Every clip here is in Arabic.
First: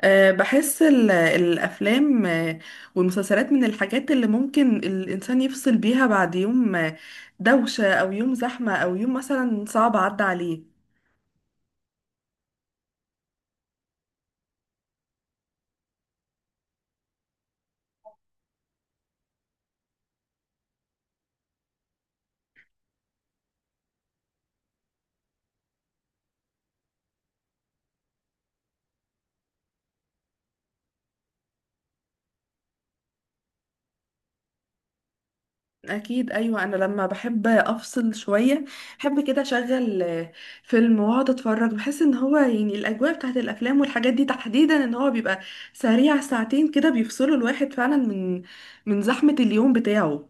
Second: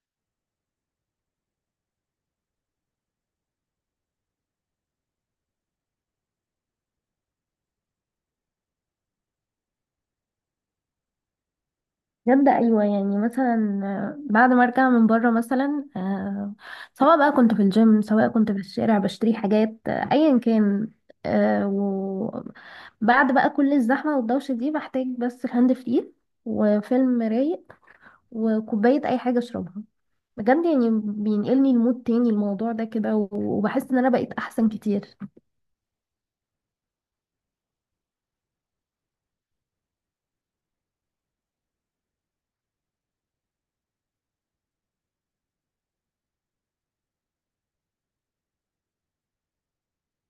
بحس الأفلام، والمسلسلات من الحاجات اللي ممكن الإنسان يفصل بيها بعد يوم، دوشة أو يوم زحمة أو يوم مثلا صعب عدى عليه. جامدة، أيوة، يعني مثلا بعد ما أرجع من بره مثلا، سواء بقى كنت في الجيم، سواء كنت في الشارع بشتري حاجات، أيا كان. وبعد بقى كل الزحمة والدوشة دي بحتاج بس الهاند فري، وفيلم رايق، وكوباية أي حاجة أشربها. بجد يعني بينقلني لمود تاني، الموضوع ده كده و- وبحس إن أنا بقيت أحسن كتير. أكيد، أيوة. أنا لما بحب أفصل شوية بحب كده أشغل فيلم وأقعد أتفرج. بحس إن هو يعني الأجواء بتاعت الأفلام والحاجات دي تحديدا إن هو بيبقى سريع، ساعتين كده بيفصلوا الواحد فعلا من زحمة اليوم بتاعه.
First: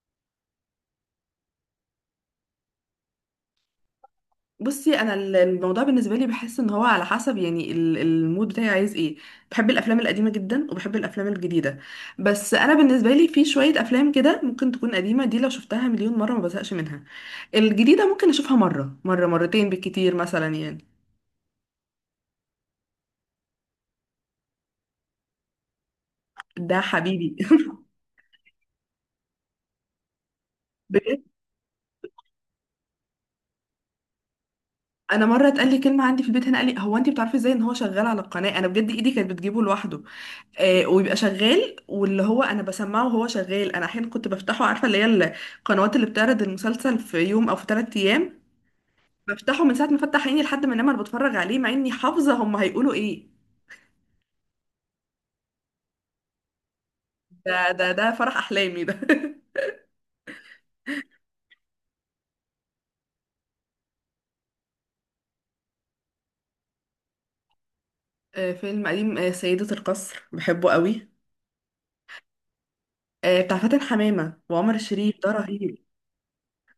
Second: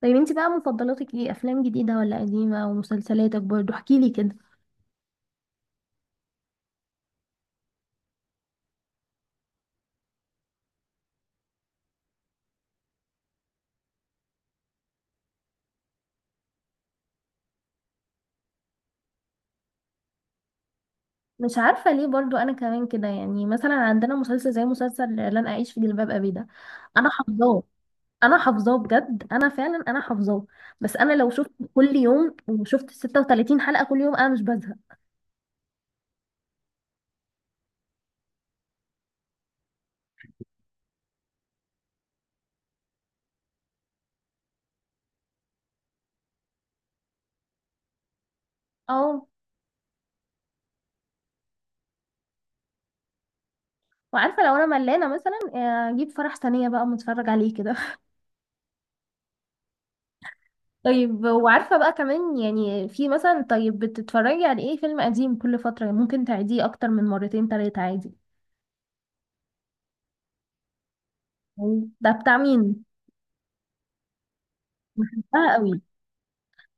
طيب انتي بقى مفضلاتك ايه، أفلام جديدة ولا قديمة؟ ومسلسلاتك برضو احكيلي كده. بصي، انا الموضوع بالنسبه لي بحس ان هو على حسب، يعني المود بتاعي عايز ايه. بحب الافلام القديمه جدا وبحب الافلام الجديده. بس انا بالنسبه لي في شويه افلام كده ممكن تكون قديمه، دي لو شفتها مليون مره ما بزهقش منها. الجديده ممكن اشوفها مره، مره، مرتين بالكتير مثلا يعني. مش عارفة ليه، برضو أنا كمان كده، يعني مثلا عندنا مسلسل زي مسلسل لن أعيش في جلباب أبي ده. ده أنا حبيبي. حافظاه، أنا حافظاه بجد، أنا فعلا أنا حافظاه. بس أنا بجد، لو شفت كل يوم وشفت 36 حلقة كل يوم أنا مش بزهق. انا مره اتقال لي كلمه عندي في البيت هنا، قال لي هو: انت بتعرفي ازاي ان هو شغال على القناه؟ انا بجد ايدي كانت بتجيبه لوحده، ويبقى شغال. واللي هو انا بسمعه وهو شغال، انا احيانا كنت بفتحه، عارفه اللي هي القنوات اللي بتعرض المسلسل في يوم او في 3 ايام. اه، بفتحه من ساعه ما فتح عيني لحد ما انام، انا بتفرج عليه مع اني حافظه هم هيقولوا ايه. وعارفة لو أنا ملانة مثلا، أجيب فرح ثانية بقى متفرج عليه ده كده. ده ده فرح احلامي ده. طيب، وعارفة بقى كمان، يعني في مثلا، طيب بتتفرجي على إيه؟ فيلم قديم كل فترة ممكن تعيديه أكتر من مرتين تلاتة عادي؟ فيلم قديم، سيدة القصر بحبه قوي. ده بتاع مين؟ آه، بتاع فاتن حمامة وعمر الشريف، ده بحبها قوي. رهيب.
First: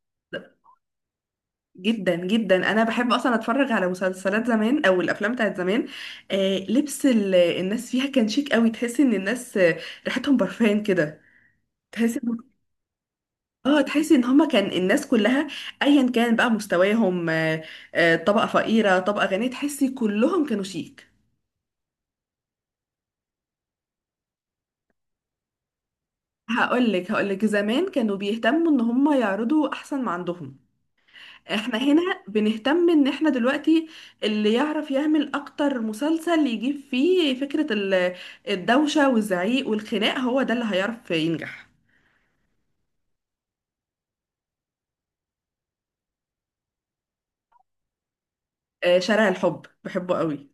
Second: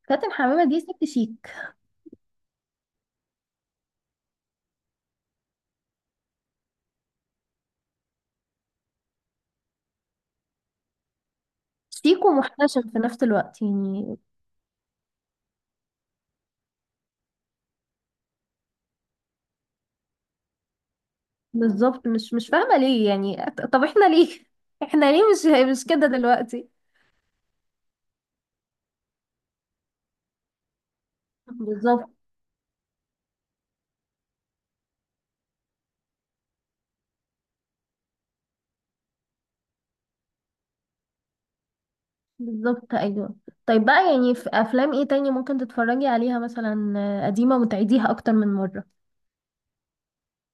فاتن حمامة دي ست شيك، جدا جدا، انا بحب اصلا اتفرج على مسلسلات زمان او الافلام بتاعت زمان. آه، لبس الناس فيها كان شيك قوي. تحس ان الناس ريحتهم برفان كده. تحس سيكو إن- محتشم في نفس الوقت اه تحس يعني. ان هما كان الناس كلها، ايا كان بقى مستواهم، طبقة فقيرة، طبقة غنية، تحسي كلهم كانوا شيك. بالظبط، مش فاهمة ليه، يعني طب احنا ليه احنا ليه مش كده دلوقتي. هقولك زمان كانوا بيهتموا ان هما يعرضوا احسن ما عندهم. احنا بالظبط. هنا بنهتم ان احنا دلوقتي اللي يعرف يعمل اكتر مسلسل يجيب فيه فكرة الدوشة والزعيق والخناق هو ده اللي هيعرف ينجح. بالظبط ايوه. طيب بقى، يعني في افلام ايه تاني ممكن تتفرجي عليها مثلا، قديمة وتعيديها اكتر من مرة؟ آه، شارع الحب بحبه قوي.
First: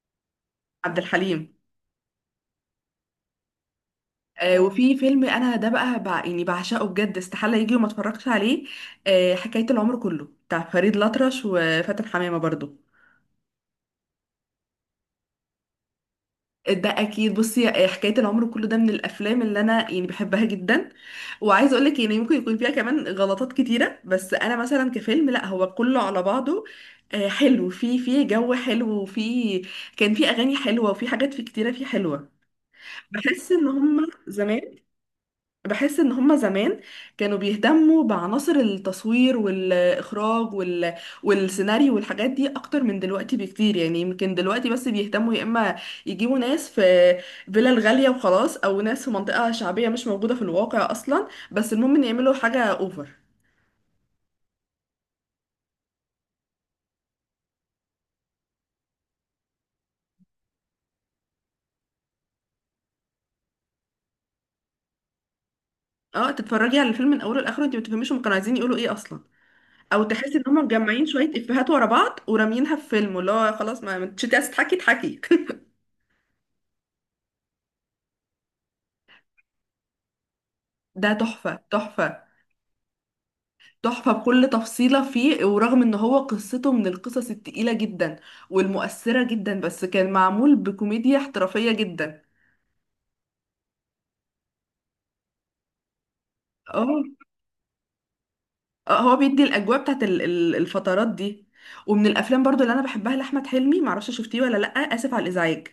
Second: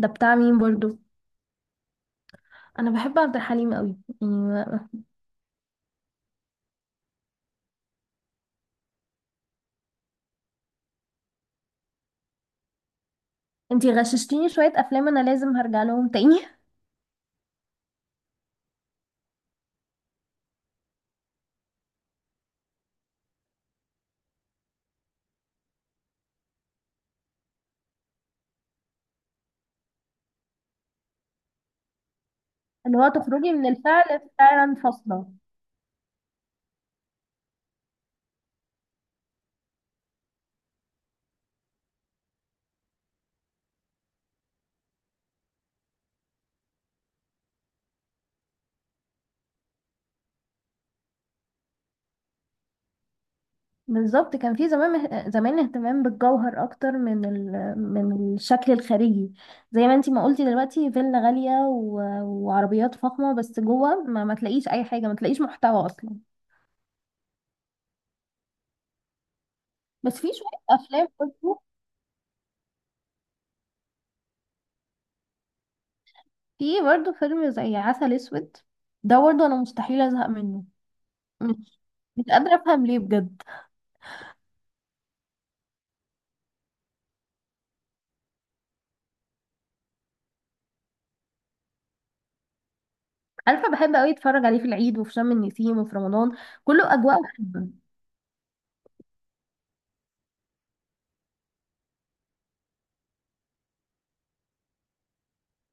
ده بتاع مين عبد برضو؟ الحليم. انا بحب عبد الحليم قوي. يعني وفي فيلم انا ده بقى يعني بعشقه، بجد استحالة يجي وما اتفرجش عليه. حكاية العمر كله بتاع فريد الأطرش وفاتن حمامة برضو. انتي غششتيني شوية افلام، انا لازم هرجع لهم تاني ده اكيد. بصي، حكايه العمر كله ده من الافلام اللي انا يعني بحبها جدا. وعايزه اقول لك يعني ممكن يكون فيها كمان غلطات كتيره، بس انا مثلا كفيلم لا، هو كله على بعضه حلو. في جو حلو كان في اغاني حلوه، وفي حاجات كتيره فيه حلوه. اللي هو بحس تخرجي ان من هم الفعل زمان- فعلا فاصلة. بحس ان هما زمان كانوا بيهتموا بعناصر التصوير والاخراج والسيناريو والحاجات دي اكتر من دلوقتي بكتير. يعني يمكن دلوقتي بس بيهتموا يا اما يجيبوا ناس في فيلل غالية وخلاص، او ناس في منطقة شعبية مش موجودة في الواقع اصلا، بس المهم ان يعملوا حاجة اوفر. بالظبط، كان في زمان زمان اهتمام بالجوهر اكتر من من الشكل الخارجي، زي ما انتي ما قلتي دلوقتي، فيلا غالية وعربيات فخمة، بس جوه ما تلاقيش اي حاجة، ما تلاقيش محتوى اصلا. اه، تتفرجي على الفيلم من اوله لاخره انت ما تفهميش هم كانوا عايزين يقولوا ايه اصلا. او بس في تحسي ان شوية هم مجمعين افلام شوية برضه، افيهات ورا بعض وراميينها في فيلم، اللي هو خلاص، ما انتش عايزة تضحكي اضحكي. في برضه فيلم زي عسل اسود، ده برضه انا مستحيل ازهق منه. ده تحفة، مش تحفة، مش قادرة افهم ليه بجد. تحفة بكل تفصيلة فيه. ورغم ان هو قصته من القصص التقيلة جدا والمؤثرة جدا، بس كان معمول بكوميديا احترافية جدا. عارفة، بحب قوي اتفرج عليه في العيد وفي شم النسيم وفي رمضان، كله اه. اجواء بحبها. هو بيدي الاجواء بتاعت الفترات دي. ومن الافلام برضو اللي انا بحبها لاحمد حلمي، معرفش شفتيه ولا لا، اسف على الازعاج.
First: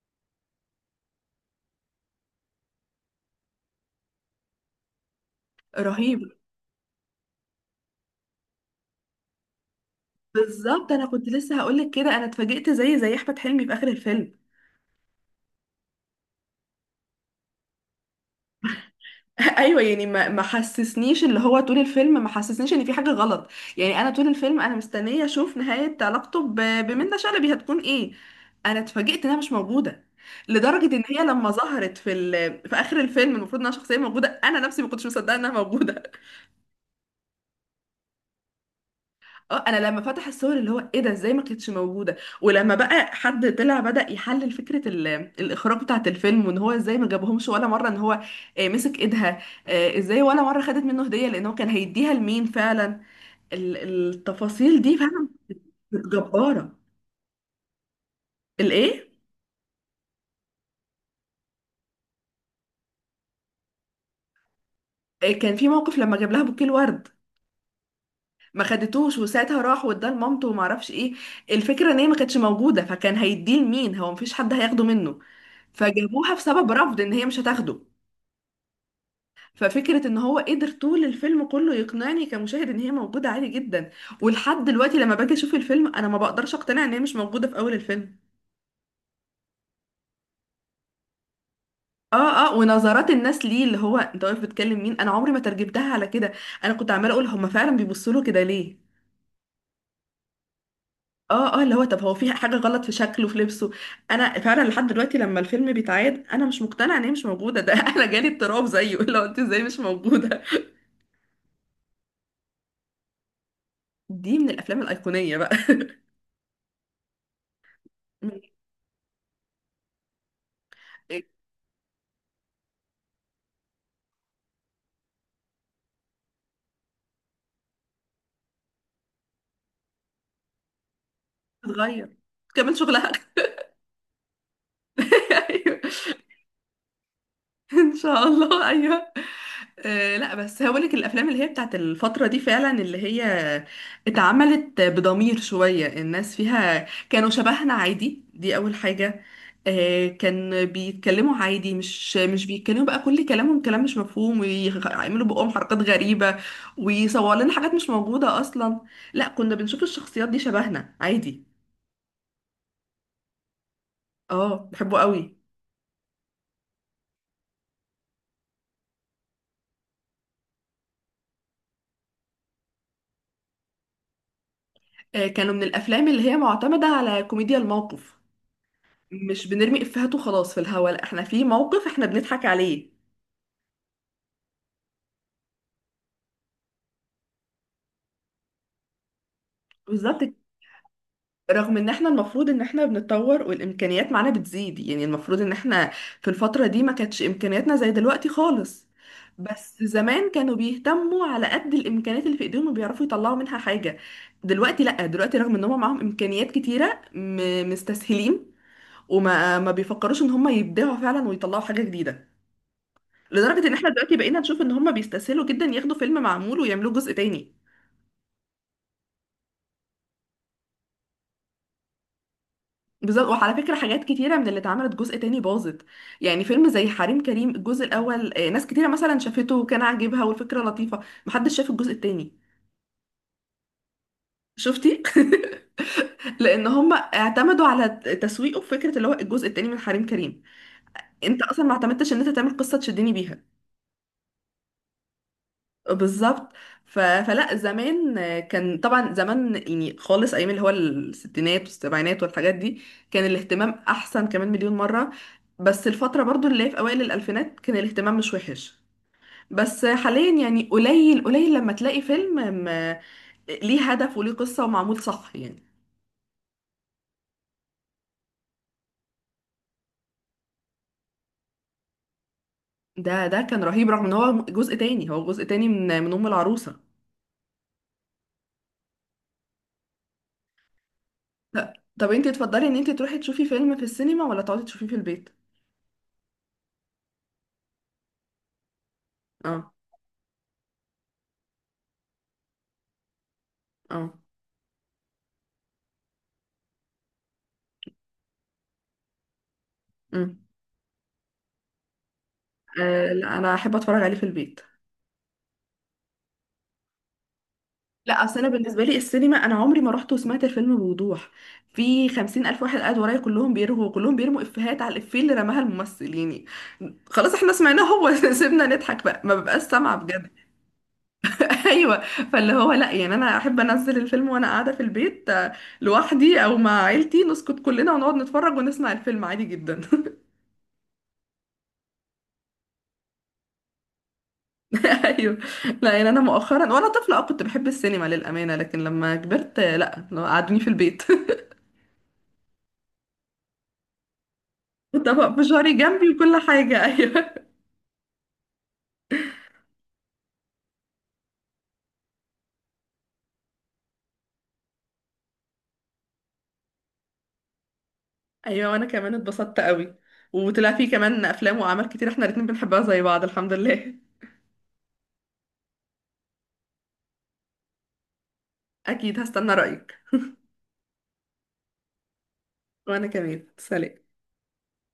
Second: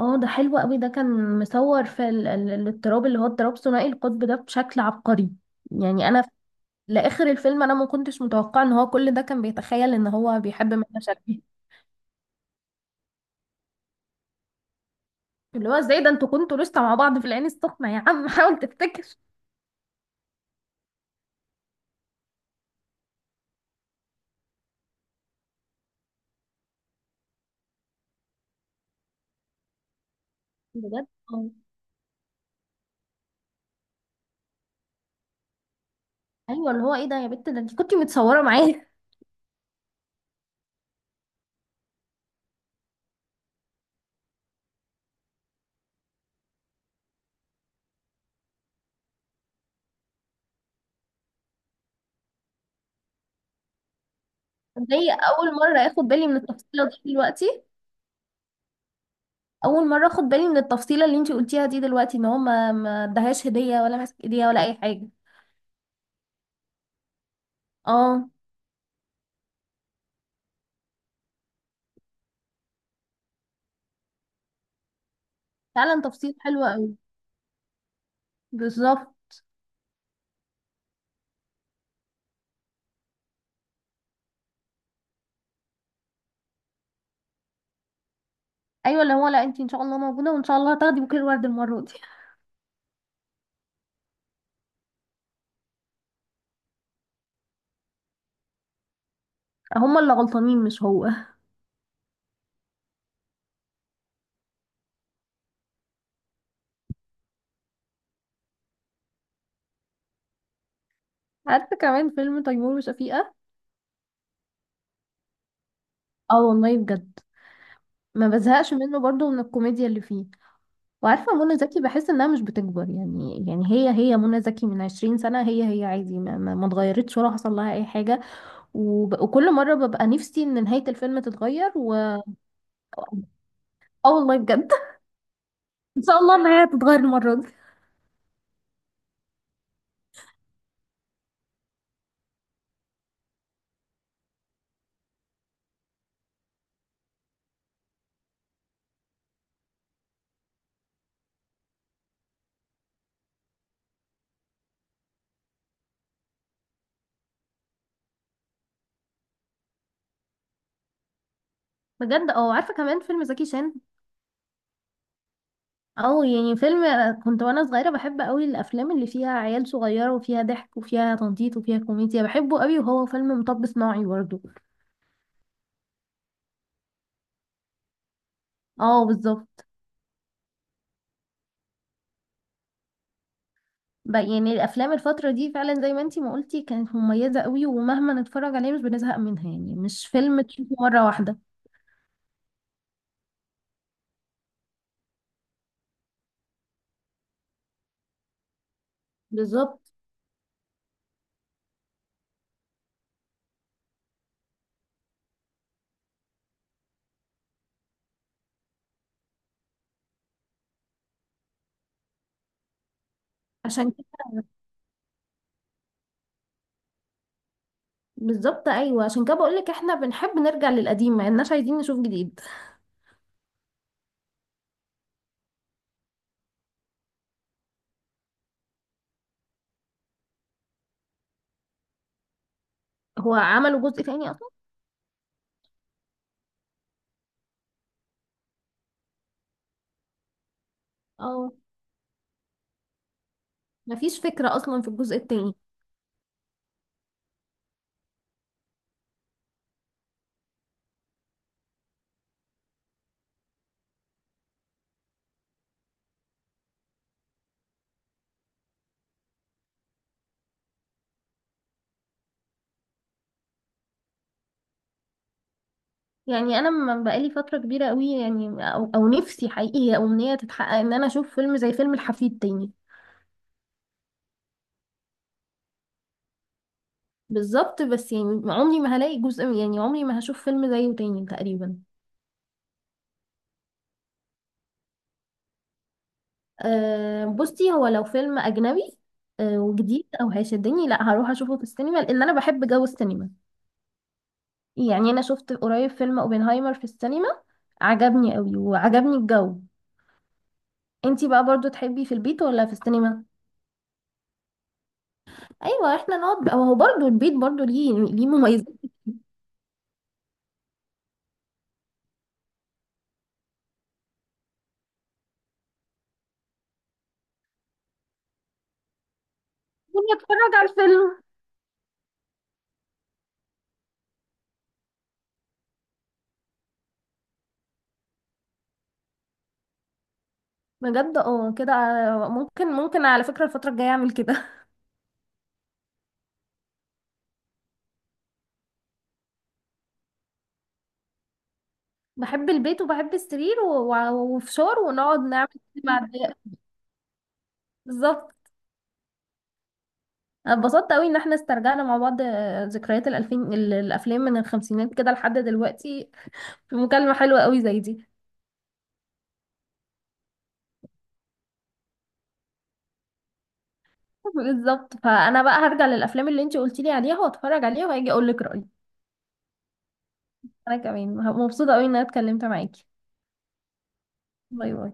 اه، ده حلو قوي، ده كان مصور في الاضطراب، اللي هو اضطراب ثنائي القطب ده، بشكل عبقري. يعني رهيب. انا لاخر الفيلم انا ما كنتش متوقعه ان هو كل ده كان بيتخيل ان هو بيحب منة بالظبط، انا كنت شلبي. لسه هقولك كده، انا اتفاجئت زي احمد حلمي في اخر الفيلم. اللي هو ازاي ده، انتوا كنتوا لسه مع بعض في العين السخنه يا عم حاول تفتكر. ايوه يعني ما حسسنيش اللي هو طول الفيلم ما حسسنيش ان في حاجه غلط. يعني انا طول الفيلم انا مستنيه اشوف نهايه علاقته بمنة شلبي هتكون ايه. انا اتفاجئت انها مش موجوده. لدرجه ان بجد هي لما اه. ظهرت في في اخر الفيلم المفروض انها شخصيه موجوده، انا نفسي ما كنتش مصدقه انها موجوده. ايوه، اللي هو ايه ده يا بت؟ ده انت كنتي متصوره معايا. اه، انا لما فتح الصور اللي هو ايه ده، ازاي ما كانتش موجوده؟ ولما بقى حد طلع بدأ يحلل فكره الاخراج بتاعت الفيلم، وان هو ازاي ما جابهمش ولا مره ان هو مسك ايدها، ازاي ولا مره خدت منه هديه؟ لان هو كان هيديها لمين فعلا؟ ال- التفاصيل دي زي فعلا اول مره اخد كانت بالي من جباره. التفصيله دي دلوقتي. الايه؟ اول مره اخد بالي من التفصيله اللي انت قلتيها دي دلوقتي، ان هو ما ادهاش هديه، ولا ماسك ايديها، ولا اي حاجه. آه، كان في موقف لما جاب لها بوكيه الورد اه، ما خدتوش، وساعتها راح واداه لمامته وما اعرفش ايه. الفكره ان هي ما كانتش موجوده، فكان هيديه لمين؟ هو مفيش حد هياخده منه، فعلا فجابوها تفصيل حلو بسبب قوي. رفض ان هي مش هتاخده. بالظبط. ففكرة ان هو قدر طول الفيلم كله يقنعني كمشاهد ان هي موجودة عادي جدا، ولحد دلوقتي لما باجي اشوف الفيلم انا ما بقدرش اقتنع ان هي مش موجودة في اول الفيلم. ايوه اللي هو، لا انت ان شاء الله موجوده، وان شاء الله هتاخدي بوكيه الورد المره دي. اه، اه، ونظرات الناس ليه اللي هو انت واقف بتكلم مين، انا عمري ما ترجمتها على كده. انا كنت عمالة اقول هما فعلا بيبصوا له كده ليه؟ هما اللي غلطانين مش هو. اه، اه، اللي هو طب هو في حاجة غلط في شكله، في لبسه؟ انا فعلا لحد دلوقتي لما الفيلم بيتعاد انا مش مقتنعة ان هي مش موجودة ده. انا جالي اضطراب زيه، اللي هو انت ازاي مش موجودة؟ عارفه كمان فيلم تيمور وشفيقه. دي من الافلام الايقونية بقى. اه والله بجد، ما من- بزهقش منه برضو من الكوميديا اللي فيه. وعارفه منى زكي بحس انها مش بتكبر، يعني هي منى زكي من 20 سنه، هي عادي، ما اتغيرتش ولا حصل لها اي حاجه. وكل مره ببقى نفسي ان نهايه الفيلم تتغير، و بتتغير كمان شغلها. والله بجد ايوه. ان شاء الله النهايه تتغير المره دي. ان شاء الله، ايوه. لا، بس هقول لك، الافلام اللي هي بتاعت الفتره دي فعلا اللي هي اتعملت بضمير شويه، الناس فيها كانوا شبهنا عادي، دي اول حاجه. آه، كان بيتكلموا عادي، مش بيتكلموا بقى كل كلامهم كلام مش مفهوم، ويعملوا بقهم حركات غريبه، ويصوروا لنا حاجات مش موجوده اصلا. لا، كنا بنشوف الشخصيات دي شبهنا عادي. بجد اه، عارفه كمان فيلم زكي شان. اه بحبه قوي. او يعني فيلم، كنت وانا صغيره بحب قوي الافلام اللي فيها عيال صغيره وفيها ضحك وفيها تنطيط وفيها كوميديا، بحبه قوي، وهو فيلم مطب صناعي برضه. آه، كانوا من الافلام اللي هي معتمده على كوميديا الموقف. اه مش بالظبط. بنرمي افيهات وخلاص في الهوا، لا، احنا في موقف احنا بنضحك عليه. يعني الافلام الفتره دي فعلا زي ما انتي ما قلتي كانت مميزه قوي، ومهما نتفرج عليه مش بنزهق منها، يعني مش بالظبط كده. فيلم تشوفه مره واحده. رغم ان احنا المفروض ان احنا بنتطور والامكانيات معانا بتزيد، يعني المفروض ان احنا في الفترة دي ما كانتش امكانياتنا زي دلوقتي خالص. بالظبط. بس زمان كانوا بيهتموا على قد الامكانيات اللي في ايديهم وبيعرفوا يطلعوا منها حاجة. دلوقتي لا، دلوقتي رغم ان هم معاهم امكانيات كتيرة مستسهلين، وما ما بيفكروش ان هم يبدعوا فعلا ويطلعوا حاجة جديدة. لدرجة ان احنا عشان كده دلوقتي بقينا نشوف ان هم بيستسهلوا جدا، ياخدوا فيلم معمول ويعملوه جزء تاني. بالظبط ايوه، عشان كده بقول لك احنا بنحب نرجع للقديم، ما اناش عايزين نشوف جديد. بالظبط. وعلى فكرة حاجات كتيرة من اللي اتعملت جزء تاني باظت. يعني فيلم زي حريم كريم الجزء الأول، آه، ناس كتيرة مثلا شافته وكان عاجبها والفكرة لطيفة، محدش شاف الجزء التاني. هو عملوا جزء تاني اصلا؟ شفتي؟ لأن هم اعتمدوا على تسويقه في فكرة اللي هو الجزء التاني من حريم كريم. انت اه، أصلا ما اعتمدتش ان انت تعمل قصة تشدني بيها. مفيش فكره اصلا في الجزء التاني. بالظبط. فلا، زمان كان طبعا، زمان يعني خالص ايام اللي هو الستينات والسبعينات والحاجات دي، كان الاهتمام احسن كمان مليون مرة. بس الفترة برضو اللي هي في اوائل الالفينات كان الاهتمام مش وحش. بس حاليا يعني قليل قليل لما تلاقي فيلم م... ليه هدف وليه قصة ومعمول صح يعني. يعني انا من بقالي فتره كبيره قوي يعني، أو نفسي حقيقي هي امنيه تتحقق، ان انا اشوف فيلم زي فيلم الحفيد تاني. ده كان رهيب. رغم ان هو جزء تاني، هو جزء تاني من ام العروسة. بالظبط، بس يعني عمري ما هلاقي جزء، يعني عمري ما هشوف فيلم زيه تاني ط- تقريبا. طب انتي تفضلي ان انتي تروحي تشوفي فيلم في السينما ولا تقعدي تشوفيه في البيت؟ أه بصي، هو لو فيلم اجنبي اه. وجديد او هيشدني، لا هروح اشوفه في السينما، لان انا بحب جو السينما. اه. يعني انا شفت قريب فيلم اوبنهايمر في السينما، عجبني قوي وعجبني الجو. امم. انتي بقى برضو تحبي في البيت ولا في السينما؟ لا، انا احب اتفرج عليه في البيت. ايوه احنا نقعد بقى- هو برضو البيت برضو ليه لا، ليه اصل انا مميزات. بالنسبه لي السينما انا عمري ما رحت وسمعت الفيلم بوضوح. في 50,000 واحد قاعد ورايا كلهم بيرهوا كلهم بيرموا افيهات على الافيه اللي رماها الممثل. يعني خلاص احنا سمعناه هو. سيبنا نضحك بقى، ما ببقاش سامعه بجد. اتفرج على الفيلم. ايوه. فاللي هو لا، يعني انا احب انزل الفيلم وانا قاعده في البيت، آه، لوحدي او مع عيلتي، نسكت كلنا ونقعد نتفرج ونسمع الفيلم عادي جدا. بجد اه كده، ممكن على فكرة الفترة الجاية اعمل كده. ايوه. لا يعني انا مؤخرا وانا طفله اه كنت بحب السينما للامانه، لكن لما كبرت، آه، لا قعدوني في البيت. بحب البيت وبحب السرير و- و- وفشار، ونقعد وطبق نعمل فشاري كده مع جنبي الضيق. وكل حاجة. أيوة. بالظبط. أنا اتبسطت قوي ان احنا استرجعنا مع بعض، ذكريات الالفين، الافلام من الخمسينات كده لحد دلوقتي. في مكالمة حلوة قوي زي دي. أيوة، وأنا كمان اتبسطت قوي. وطلع فيه كمان أفلام وأعمال كتير احنا الاتنين بنحبها زي بعض، الحمد لله. بالظبط، فانا بقى هرجع للافلام اللي انتي قلتي لي عليها واتفرج عليها، وهاجي اقول لك رأيي. أكيد، هستنى رأيك. انا كمان مبسوطة قوي ان انا اتكلمت معاكي. وأنا كمان، سلام. باي باي.